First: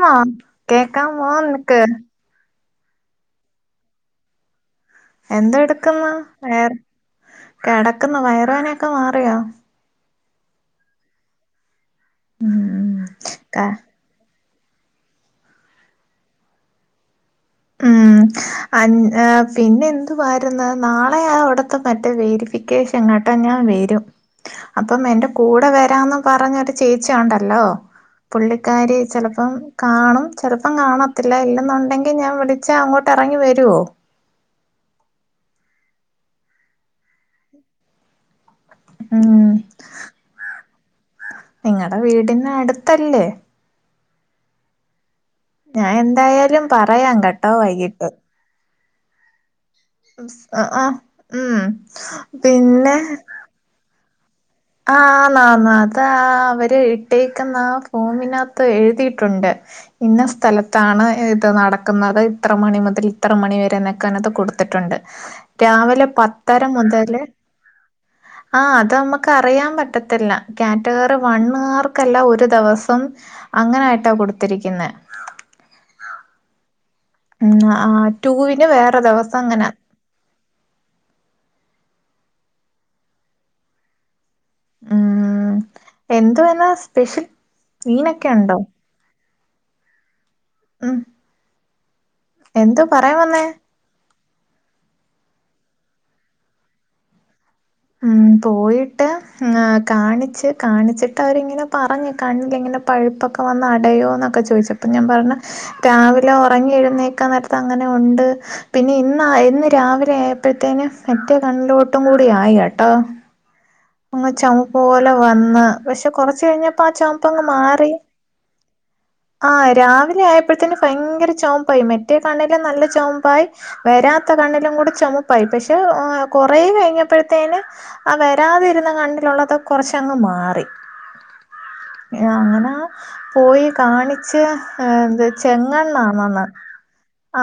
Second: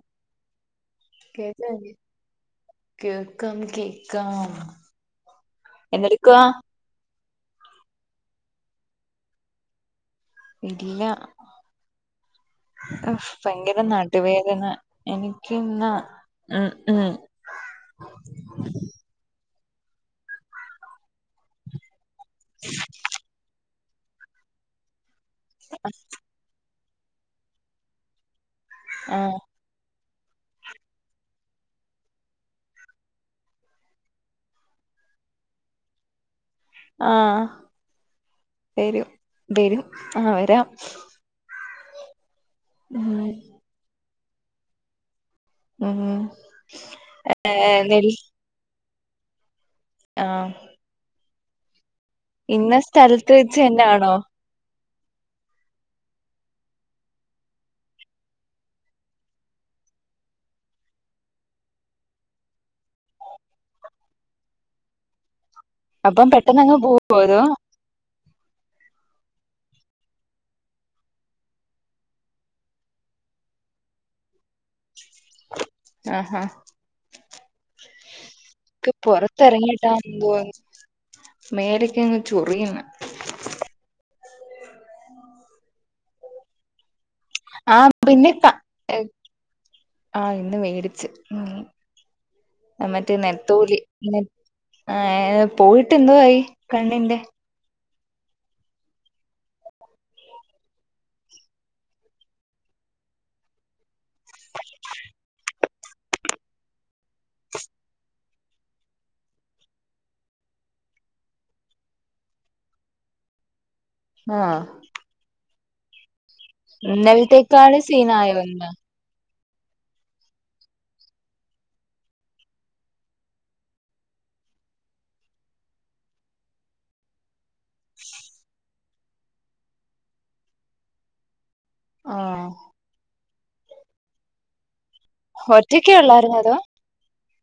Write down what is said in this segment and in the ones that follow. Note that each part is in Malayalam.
മ്മോ കേക്കാമ്മോ കേക്കാം നിനക്ക് കേക്കാം കേക്കാം എന്തൊട്ക്ക്ന്ന് എന്തെടുക്കുവാ വയർ കെടക്ക്ന്നു വയറ് വേനൊക്കെ മാറിയോ ഇല്ല ഉം അഹ് ക- ഭയങ്കര ന ടു വേദന എനിക്ക്ന്ന് ഉം ഉം ഉം അന് ഏ പിന്നെ എന്തുവാര്ന്ന് നാളെയാ അവ്ട്ത്തെ മറ്റേ വെര് ഫിക്കേഷൻ കേട്ടോ ഞാൻ വരും അപ്പം എന്റെ കൂടെ വരാന്ന് പറഞ്ഞോര് ചേച്ചിയുണ്ടല്ലോ പുള്ളിക്കാരി ആഹ് ചെലപ്പം കാണും ചെലപ്പം കാണത്തില്ല ഇല്ലെന്നുണ്ടെങ്കി ഞാൻ വിളിച്ചാ അങ്ങോട്ട് എറങ്ങി വെരോ ആഹ് വെരും വെരും ആഹ് വരാം നിങ്ങടെ ഉം വീടിനട്ത്തല്ലേ ഞാൻ ഉം എന്തായാലും പറയാം കേട്ടോ ഏഹ് വൈകീട്ട് നെല് ആഹ് ആഹ് ഉം ഇന്ന പിന്നെ സ്ഥലത്ത് വെച്ച്ന്നാണോ ആഹ് ആന്ന് ആന്ന് അത് അവര് ഇട്ടേക്കുന്നാ ആ ഫോമിനകത്ത് എഴ്തിയിട്ടുണ്ട് ഇന്ന സ്ഥലത്താണ് ഇത് നടക്ക്ന്നത് ഇത്ര മണി മുതൽ ഇത്ര മണി വരെ എന്നൊക്കെ അയിനകത്ത് കൊട്ത്തിട്ട്ണ്ട് രാവിലെ അപ്പം പത്തര പെട്ടെന്നങ്ങ് പോവോ മുതല് അതോ ആഹ് അതമ്മ ക്ക് അറിയാൻ പറ്റത്തില്ല കാറ്റഗറി വണ്ണ്ക്കാർക്കെല്ലാം ഒരു ദെവസം അങ്ങനായിട്ടാ കൊടുത്തിരിക്ക്ന്നേ ഉം ഉം ഉം ആഹ് ടൂവിന് ഇക്ക് വേറെ ദിവസം അങ്ങനെ പുൊറത്തിറങ്ങിട്ടാ എന്തോ മേലൊക്കെങ്ങ് ചൊറിയ്ന്ന് ഉം എന്തുവെ ഇന്ന് ആഹ് പിന്നെ ക ആഹ് ഇന്ന് ഉം വേടിച്ച് എന്തോ മറ്റേ പറയാൻ വന്നേ? നെത്തോലി നെ ആഹ് പോയിട്ട് എന്തോ ആയി കണ്ണിന്റെ ഉം പോയിട്ട് കാണിച്ച് കാണിച്ചിട്ട് അവരിങ്ങനെ പറഞ്ഞു കണ്ണില് ഇങ്ങനെ പഴുപ്പൊക്കെ വന്നടയോന്നൊക്കെ ചോയിച്ച് അപ്പം ഞാൻ പറഞ്ഞ് രാവിലെ ഒറങ്ങി എഴുന്നേക്കാൻ നേരത്ത് അങ്ങനെ ഉണ്ട് പിന്നെ ഇന്ന് ഇന്ന് രാവിലെ ആയപ്പത്തേനു മറ്റേ കണ്ണിലോട്ടും കൂടി ആയി കേട്ടോ അങ് ആഹ് ചൊമപ്പ് പോലെ വന്ന് പക്ഷെ കൊറച്ച് കഴിഞ്ഞപ്പോ ആ ചുമപ്പങ് ഇന്നലത്തേക്കാള് മാറി സീനായോ ഇന്ന് ആഹ് രാവിലെ ആയപ്പോഴത്തിന് ഭയങ്കര ചൊമപ്പായി മറ്റേ കണ്ണെല്ലാം നല്ല ചോമപ്പായി വരാത്ത കണ്ണിലും കൂടെ ചുമപ്പായി പക്ഷെ കൊറേ കഴിഞ്ഞപ്പോഴത്തേനും ആ വരാതെ നിക്ക്ന്ന കണ്ണിലുള്ളത് കൊറച്ചങ്ങ് മാറി ഏ അങ്ങനെ പോയി കാണിച്ച് ഇത് ഒറ്റക്കെ ഒള്ളായിരുന്നോ ചെങ്ങണ്ണാണന്ന് അതോ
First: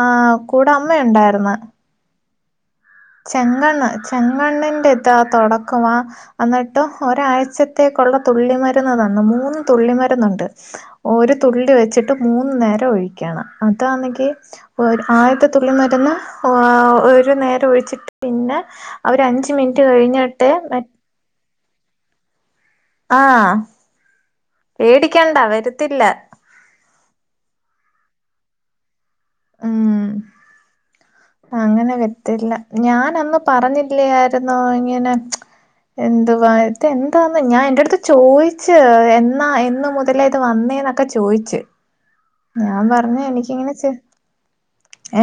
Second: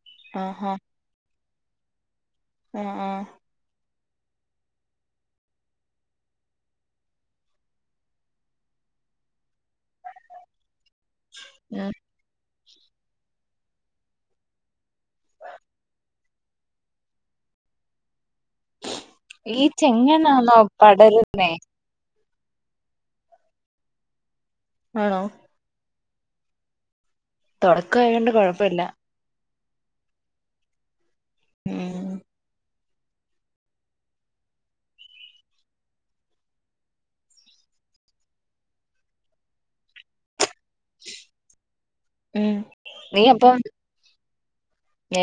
ആഹ് കൂടെ ആഹാ അമ് മ്മ ഉണ്ടായിർന്ന് ഉം ആഹ് ചെങ്ങണ്ണ് ചെങ്ങണ്ണിന്റെ ഇതാ തൊടക്കവാ എന്നിട്ട് ഒരാഴ്ചത്തേക്കുള്ള തുള്ളിമരുന്ന് തന്ന് മൂന്ന് തുള്ളിമരുന്നുണ്ട് ഒരു തുള്ളി ഉം വെച്ചിട്ട് മൂന്ന് നേരം ഒഴിക്കണം അതാന്നെങ്കി ഒര് ആദ്യാത്തെ തുള്ളി മര്ന്ന് ഒരു നേരം ഒഴിച്ചിട്ട് പിന്നെ അതൊര് അഞ്ച് മിനിറ്റ് കഴിഞ്ഞിട്ട് മ ന്നെ ആഹ് ആണോ പേടിക്കണ്ട വരത്തില്ല തൊടക്കായൊണ്ട് കൊഴപ്പല്ല ഉം ഉം അങ്ങനെ വരത്തില്ല ഞാനന്ന് പറഞ്ഞില്ലേയിരുന്നോ ഇങ്ങനെ എന്തുവാ ഇത് എന്താന്ന് ഞാൻ എന്റെട്ത്ത് ചോയിച്ച് എന്നാ എന്ന് മുതലാ ഇത് വന്നേന്നൊ ഒക്കെ ചോയിച്ച് ഉം ഞാൻ പറഞ്ഞ നീ അപ്പം എനിക്കിങ്ങനെ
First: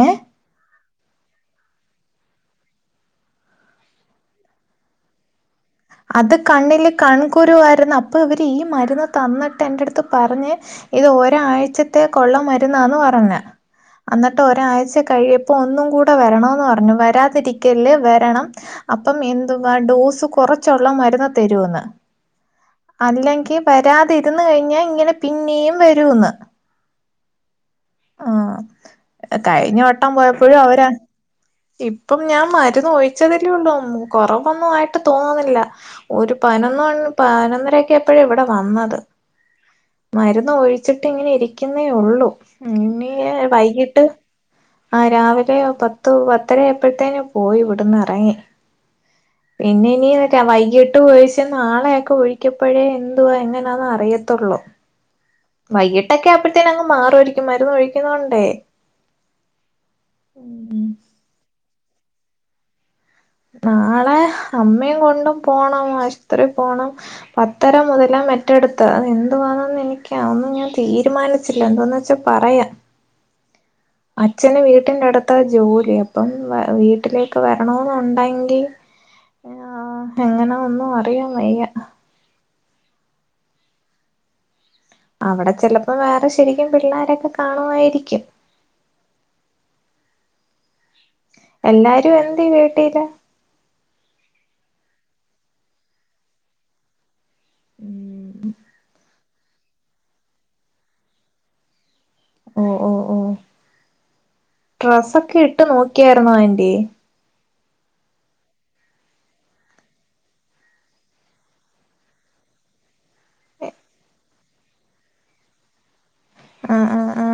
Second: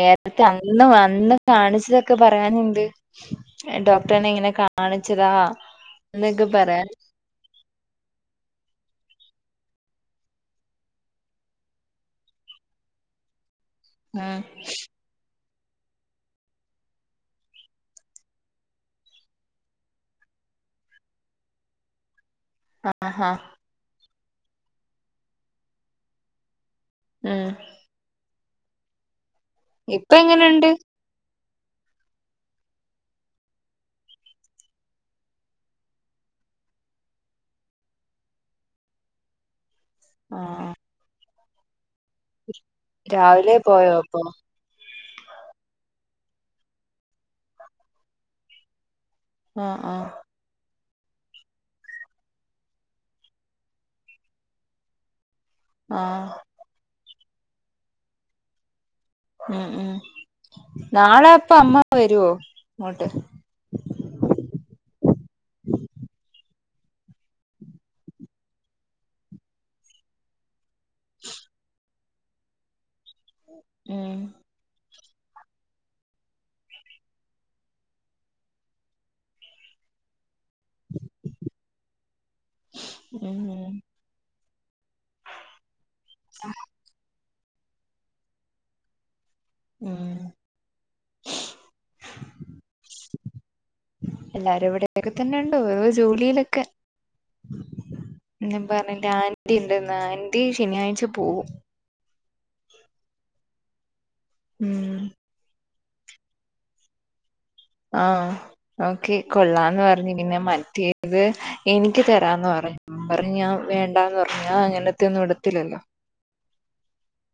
ഏഹ് അന്ന് അന്ന് കാണിച്ചതൊക്കെ പറയാനുണ്ട് ഡോക്ടറെനെ ഇങ്ങനെ കാണിച്ചതാ അത് എന്നൊക്കെ പറയാൻ കണ്ണില് കൺകുരുവായിരുന്നു അപ്പൊ ഇവര് ഈ മരുന്ന് തന്നിട്ട് എൻന്റെ അടുത്ത് പറഞ്ഞ് ഇത് ഒരാഴ്ചത്തെക്കള്ള മരുന്നന്ന് പറഞ്ഞ അ ഉം എന്നിട്ട് ഒരാഴ്ച കഴിയപ്പോൾ ഒന്നും കൂടെ വരണമെന്ന് പറഞ്ഞു വരാതിരിക്കല് വരണം അപ്പം എന്തുവാ ഡോസ് കുറച്ചള്ള മരുന്ന്തരൂന്ന് ആഹാ അല്ലെങ്കിൽ വരാതിന്ന് കഴിഞ്ഞാൽ ഇങ്ങനെ പിന്നെയും വരൂന്ന് ഉം ആഹ് കഴിഞ്ഞ വട്ടം ഇപ്പ പോയപ്പോഴും എങ്ങനെണ്ട് അവരാ ഇപ്പം ഞാൻ മരുന്ന് ഒഴിച്ചതില്ലേള്ളൂ കൊറവൊന്നും ആയിട്ട് തോന്നുന്നില്ല ഒരു പതിനൊന്ന് പതിനൊന്നരക്കെആയപ്പോഴ ഇവിടെ വന്നത് മരുന്ന് ആഹ് ഒഴിച്ചിട്ട് ഇങ്ങനെ ഇരിക്കുന്നേ ഉള്ളൂ രാവിലെ പോയോ അപ്പൊ ആ രാവിലെയോ പത്തു പത്തര എപ്പോഴത്തേനു പോയിവിടുന്ന് ഇറങ്ങി ആഹ് പിന്നെ ആഹ് ഇനി വൈകിട്ട് ഒഴിച്ച നാളെയൊക്കെ ഒഴിക്കപ്പോഴേ എന്തുവാ എങ്ങനാന്നന്ന് അറിയത്തുള്ളൂ വൈകിട്ടൊക്കെ ആഹ് ആവുമ്പോഴത്തേന അങ്ങ് മാറുംഅയിരിക്കും മരുന്ന് ഒഴിക്കുന്നൊണ്ടേ ഉം നാളെ അപ്പ അമ്മ വരുവോ അങ്ങോട്ട് നാളെ അമ്മയും കൊണ്ടും പോണം ആശുപത്രി പോണം. പത്തര മുതല മെറ്റെടുത്ത് എന്തു വണന്ന് എനക്ക് ഒന്ന് ഞാൻ തീരുമാനിച്ചില്ല എന്തോന്ന് വെച്ചാ പറയാ ഉം അച്ഛന് വീട്ടിന്റെ അടുത്ത് ഇ ജോലി അപ്പം വീട്ടിലേക്ക് വരണമെന്നണ്ട് ങ്കിൽ എങ്ങനെ ഒന്നും അറിയ വയ്യ ഉം അവിടെ ചിലപ്പോം വേറെ ശരിക്കും പിള്ളോരൊക്കെ കാണുമായിരിക്കും ഉം എല്ലാരും എന്ത് വീട്ടില് എല്ലാരും ഇവിടോക്കെ തന്നെ ഉണ്ടോ ഓരോ ജോലിയിലൊക്കെ ഞാൻ പറഞ്ഞ ആന്റി ഉണ്ടെന്ന ആന്റി ശനിയാഴ്ച പോവും. ഉം ഡ്രസ്സ ഒക്കെ ഇട്ട് നോക്കിയായിരുന്നോ ആൻ്റി ആഹ ഓക്കെ കൊള്ളാന്ന് പറഞ്ഞഞ് പിന്നെ മറ്റേത് എനിക്ക് തരാന്ന് പറ പറ ഞാൻ വേണ്ടന്ന് പറഞ്ഞ അങ്ങനത്തെ ഒന്നും വിടുത്തില്ലല്ലോ ആ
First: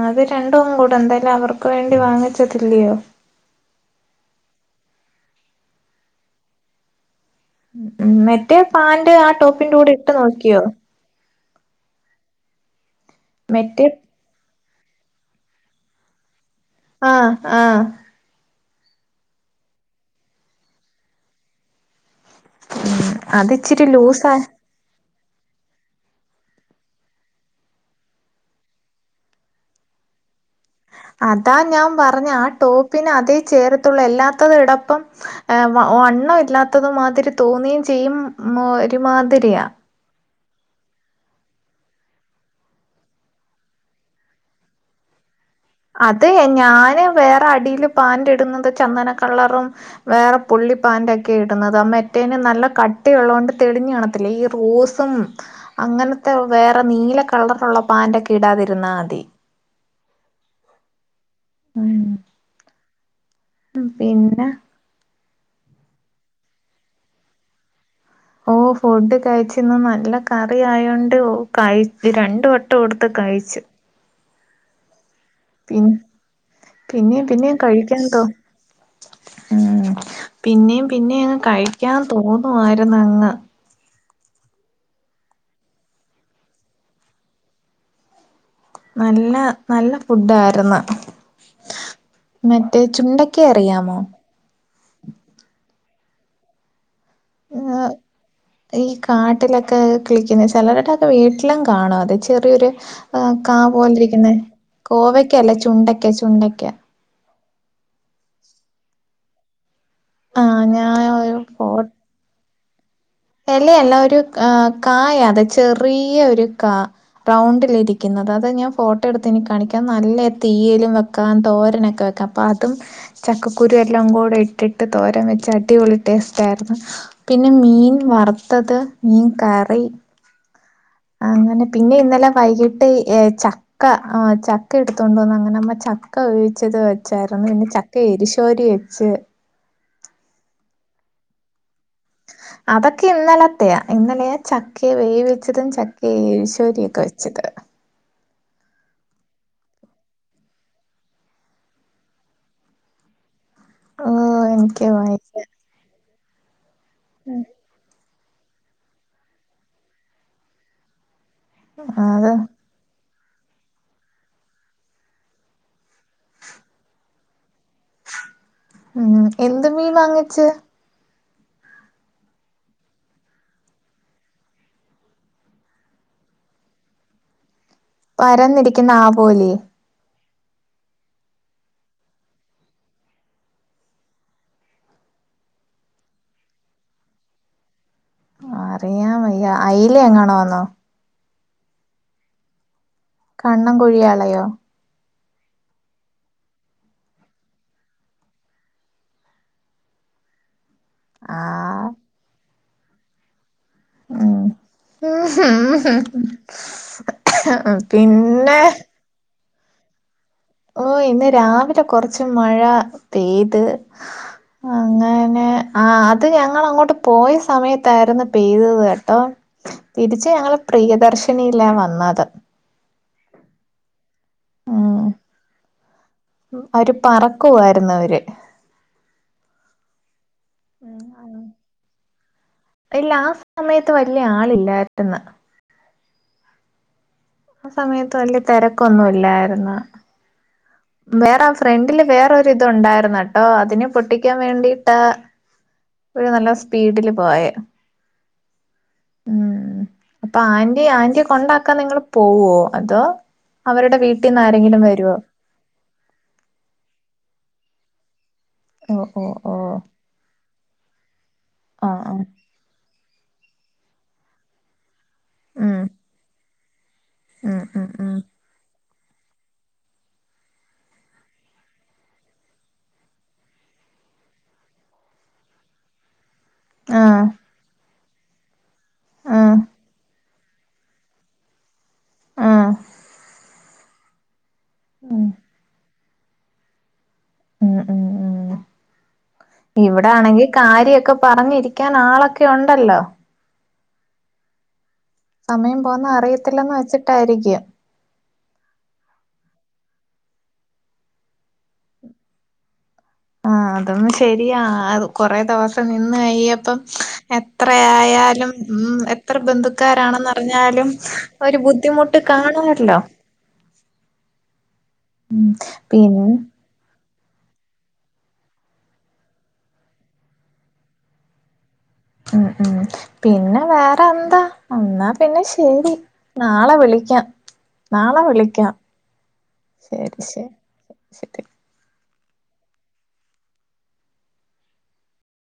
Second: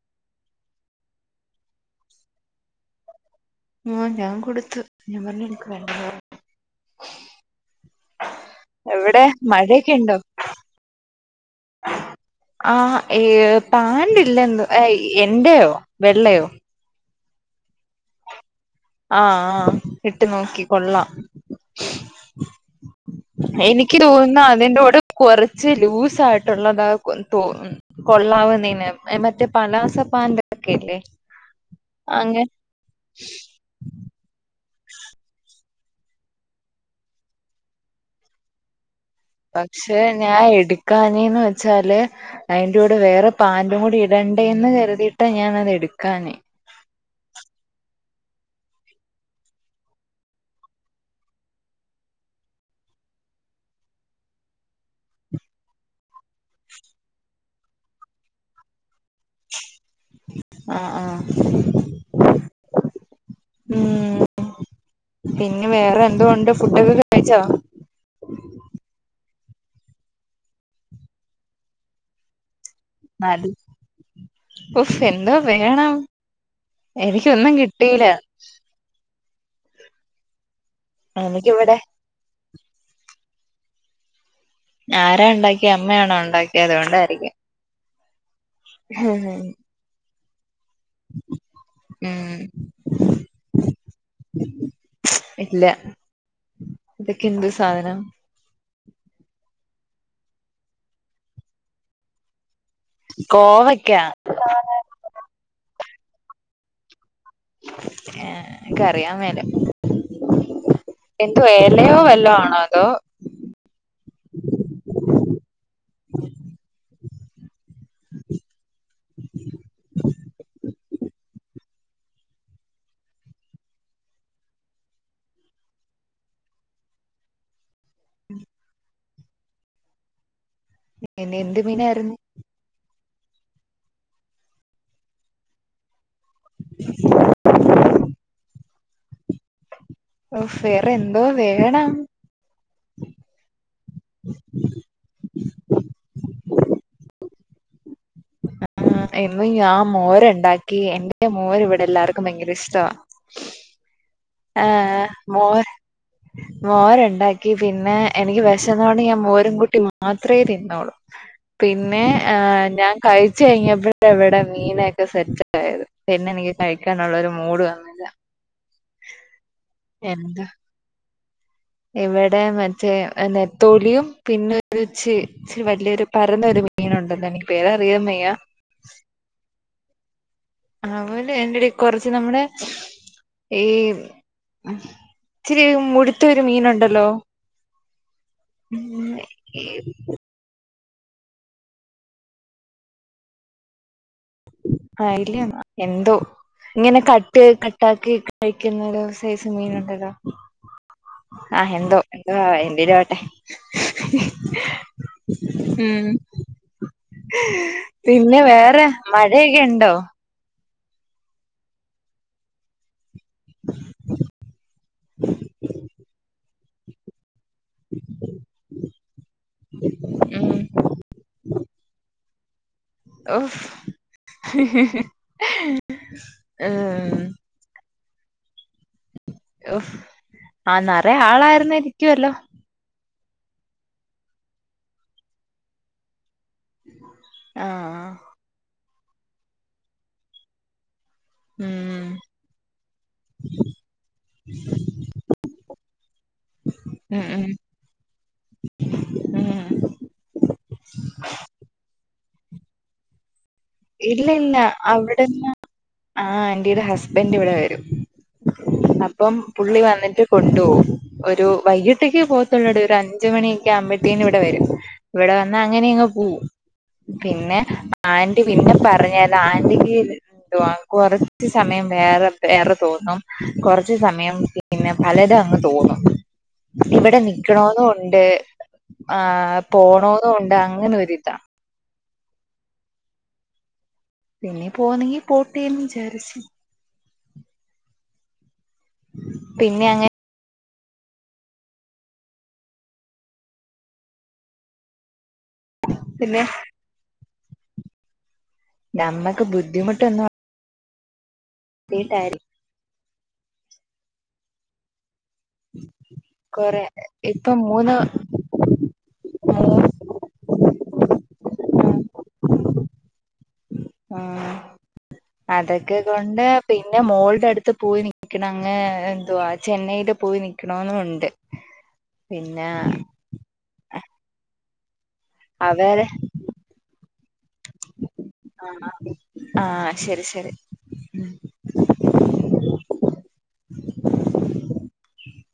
അത് രണ്ടും കൂടെ എന്തായാലും അവർക്ക് വേണ്ടി വാങ്ങിച്ചതില്ലയോ ആഹ് ഞാ കൊട്ത്ത് ഞാ പറഞ്ഞ് ഇന്ക്ക് വേണ്ടാ പറ മറ്റേ പാന്റ് ആ ടോപ്പിന്റൂടെ മഴയൊക്കെ ഇട്ട് ഉണ്ടോ നോക്ക്യോ? ആഹ് മറ്റേ പാൻ്റില്ലെന്ന് എന്റെയോ വെള്ളയോ? ആഹ് ആഹ്. ആഹ് ആഹ് ഇട്ട് നോക്കി കൊള്ളാം. ഉ എനിക്ക് തോന്നുന്നു അതിന്റോട് കൊറച്ച് ലൂസ് ആയിട്ടുള്ളതാ അയ് ക്കും തോന്ന് കൊള്ളാവുന്നേനേ മറ്റേ പലാസ പാൻ്റൊക്കെയ്ല്ലേ അതാ ഞാൻ പറഞ്ഞേ ആ ടോപ്പിനതേ ചേരത്തൊള്ള് എല്ലാത്തതെടപ്പം വണ്ണം ഇല്ലാത്തതു മാതിരി തോന്നേയ് ചെയ്യും ഒരുമാതിരി പക്ഷെ ഞാ എടുക്കാഞ്ഞേന്ന് വെച്ചാല് അയ്ന്റെ കൂടെ വേറെ പാന്റും കൂടി ഇടണ്ടേന്ന് കര്തിയിട്ടാ ഞാനത് എട് അത് ഞാന് വേറെ അടീല് പാന്റ്ട്ന്നത് ചന്ദന കളറും വേറെ പുള്ളി പാൻ്റൊക്കെ ഇടുന്നത് ആ മെറ്റേനെ നല്ല കട്ടിയൊള്ളോണ്ട് തെളിഞ്ഞ് കാണത്തില്ലേ ഈ റോസ് അങ്ങനത്തെ വേറെ നീല കളറൊക്കെള്ള പാൻ്റൊക്കെ ഇടാതിര്ന്നാ മതി. ആഹ് ആഹ് ഉം ഉം പിന്ന പിന്നെ വേറെ എന്തോണ്ട് ഫുഡൊക്കെ കഴിച്ചോ? ഓഹ് ഫുഡ് കഴിച്ചിന്ന് നല്ല കറിയായോണ്ട് കഴി രണ്ട് വട്ടം ട്ട് കൊട്ത്ത് നല്ല കഴിച്ച് ഉഫ് എന്തോ പിൻ വേണം പിന്നേം എനിക്കൊന്നും പിന്നേം കഴിക്കാൻ കിട്ടീലാ തോ ഉം പിന്നേം പിന്നേയങ്ങ് എനിക്കിവിടെ കഴിക്കാൻ തോന്നുവായിര്ന്നങ്ങ് ആരാണ്ടാക്ക്യേ അമ്മയാണോ ഒണ്ടാക്ക്യേ അതുകൊണ്ടായ്രിക്കും നല്ല നല്ല ഫുഡ്ഡായിര്ന്ന് ഉം മറ്റേ ചുണ്ടെയ്ക്ക അറിയാമോ? ഇല്ല ഇതൊക്കെ എന്ത് ഏഹ് സാധ്നം? ഈ കാട്ടിലൊക്കെ കിളിക്ക്ന്ന ചെലര്ടൊക്കെ വീട്ട്ലും കാണും അത് ചെറ്യൊര് ആഹ് കാ കോവയ്ക്ക പോലിരിക്ക്ന്നെ കോവെക്കെയെല്ല ചുണ്ടയ്ക്ക ചുണ്ടയ്ക്ക ഏഹ് ഇൻക്കറിയാൻ മേല ആഹ് ഞാൻ ഒരു എന്തോ ഫോട്ടോ എലയോ വല്ലോ ആണോ അതോ എലയല്ല ഒരു ഏഹ് കായത് ചെറിയൊരു കാ റൗണ്ടിലിര്ക്ക്ന്നത് അത് ഞാൻ ഫോട്ടോ എടുത്ത് ഇനി കാണിക്കാ നല്ല തീയിലും വെക്കാം തോരനൊക്കെ വെക്ക അപ്പ അതും ചക്കക്കുരു എല്ലാം കൂടെ ഇട്ടിട്ട് തോരൻ വെച്ചാ അടിപൊളി ടേസ്റ്റായിര്ന്ന് പിന്നെ മീൻ വറ്ത്തത് മീൻ കറി പിന്നെ എന്ത് അങ്ങനെ പിന്നെ മീനായിരുന്നു ഇന്നലെ വൈകീട്ട് ഏ ചക്ക ആഹ് ചക്ക എടുത്തോണ്ട് വന്ന് അങ്ങെനമ്മ ച ക്കെ ഉയിച്ചത് വെച്ചാര്ന്ന് പിന്നെ ചക്ക എരിശോരി വെച്ച് ഉഫ് വേറെന്തോ വേണം അതൊക്കെ ഇന്നലെത്തെയാ ഇന്നലെയാ ചക്കേ വേവിച്ചെതും ചക്കേ എഴുശോരി ഒക്കെ വെ ച്ചത് ഇന്നും ഞാ മോര്ണ്ടാക്കി എന്റെ മോരിവ്ടെ എല്ലാർക്കും ഭയങ്കെര ഇഷ്ടവാ ഓ എനിക്ക് ആഹ് വയ്യ മോര് മോരൊണ്ടാക്കി പിന്നെ എനിക്ക് വെശന്നോണ്ട് ഞാൻ മോരും കൂട്ടി മാത്രേ തിന്നോള്ളൂ പിന്നെ അത് ഏഹ് ഞാൻ കഴിച്ച് കഴിഞ്ഞപ്പഴാ ഇവടെ മീനൊക്കെ സെറ്റായത് പിന്നെ എനിക്ക് കഴിക്കാനൊള്ളൊരു മൂഡ് വന്നില്ലാ ഉം എന്ത് മീൻ വാങ്ങിച്ച്? ഇവെടെ മറ്റേ നെത്തോലിയും പിന്നൊരു ച്ച് ച്ചിരി വല്ല്യൊരു പരന്നൊരു മീ മീനുണ്ടല്ലോ എനിക്ക് പേരറിയാം വെയ്യാ ക്ക്ന്നാവോലി ആവാേലി അയ്ന്റെടെ കൊറച്ച് നമ്മുടെ ഈ ഇച്ചിരി മുടുത്ത ഒരു മീനുണ്ടല്ലോ അറിയാം വയ്യ അയ്ലെ എങ്ങാണും ആന്നോ? കണ്ണും കുഴിയാളയോ? അയ്ലയെന്നാ എന്തോ ഇങ്ങനെ കട്ട് കട്ടാക്കി കഴിക്കുന്നെരു സെയ്സ് മീനുണ്ടല്ലോ ആ ആഹ് എന്തോ എന്തോ ആഹ് എന്തേലു ആവട്ടേ ഉം ഉം പിന്നെ വേറെ മഴയെക്കെ ഇണ്ടോ? ഓഹ് ഇന്ന് രാവിലെ കൊറ്ച്ച് മഴ പെയ്ത് അങ്ങനെ ആഹ് അത് ഞങ്ങളങ്ങോട്ട് പോയ സമയത്ത് ന്നായിര്ന്ന് പെയ്തെത് കേട്ടോ തിരിച്ച് ഉം ഞങ്ങള് പ്രിയദർശിനിലാ വന്നത് ഉം ഓഹ് പോവായിരുന്നവര് ഓഫ് ആഹ് നറയെ ആളായിര്ന്നായിരിക്കുവല്ലോ ഇല്ല ആ സമയത്ത് വല്യ ആളില്ലായിട്ട്ന്ന് ഉ ആ സമയത്ത് വല്യ തെരക്കൊന്നുല്ലായിര്ന്ന് വേറെ ആ ഫ്രണ്ടില് ഉം വേറൊരിതു ണ്ടായിരുന്നട്ടോ അതിനെ പൊട്ടിക്കാൻ വേണ്ടിട്ടാ പുള്ളി നല്ല സ്പീഡില് ഉം ഉം പോയെ ഉം അപ്പൊ ആന്റി ആന്റിയെ കൊണ്ടാക്കാൻ നിങ്ങള് പോവ്വോ അതോ? അവരുടെ വീട്ടിന്നാരെങ്കിലും വരോ? ആ ആന്റീടെ ഹസ്ബൻഡ് ഇവിടെ വരും. ഓ ഓ അപ്പം ഓ പുള്ളി വന്നിട്ട് കൊണ്ടുപോവും. ഒരു ആ ആ വൈകീട്ടേക്ക് പോവത്തോള്ളൂഡീ. ഒരു അഞ്ച് മണിയൊക്കെ ആവുമ്പത്തേനിവിടെ വരും ഇവിടെ വന്നാ ഉം അങ്ങനെയങ്ങ് പോവും. പിന്നെ ഉം ഉം ഉം ആൻ പിന്നെ പറഞ്ഞാലാന്റിക്ക് എന്തുവാ കൊറച്ച് സമയം വേറെ വേറെ തോന്നും, കൊറച്ച് സമയം - പിന്നെ പലതും അങ്ങ് തോന്നും. ഇവിടെ ആഹ് നിക്കണോന്നു ഉണ്ടേ ആഹ് ആഹ്‌ പോണോനു ഉണ്ട് അങ്ങനെ ഒരിതാ ആഹ്‌ പിന്നെ പോന്നെങ്കി ഉം പോട്ടേന്ന് വിചാരിച്ച്. ഉം ഉം ഉം പിന്നെ അങ്ങനെ ഇവിടാണെങ്കി കാര്യൊക്കെ പറഞ്ഞിരിക്കാൻ ആളൊക്കെ ഉണ്ടല്ലോ? സമയം പോകുന്ന പിന്നെ അറിയത്തില്ലന്ന് വെച്ചിട്ടായിരിക്കും. നമ്മക്ക് ബുദ്ധിമുട്ടൊന്നും [unintelligible] ആഹ്‌ അതൊന്ന് ശരിയാ കൊറെ ദെവസം നിന്ന് കയ്യപ്പം കൊറെ ഇപ്പം മൂന്ന് എത്രയായാലും ഉം എത്ര ബന്ധുക്കാരാണന്ന പറഞ്ഞാലും ഒരു ബുദ്ധിമുട്ട് കാണുവല്ലോ? ആഹ് ഉം അതൊക്കെ പിന്നെ കൊണ്ട് പിന്നെ മോൾടെ അടുത്ത് പോയി നിക്കണങ്ങ് എന്തുവാ ചെന്നൈയില് പോയി നിക്കണവെന്നുണ്ട് ഉം ഉം പിന്നെ വേറെ എന്താ എന്നാ പിന്നെ ശരി അവര് നാളെ വിളിക്കാം, നാളെ വിളിക്കാം ശരി ശരി ശരി [inaudible]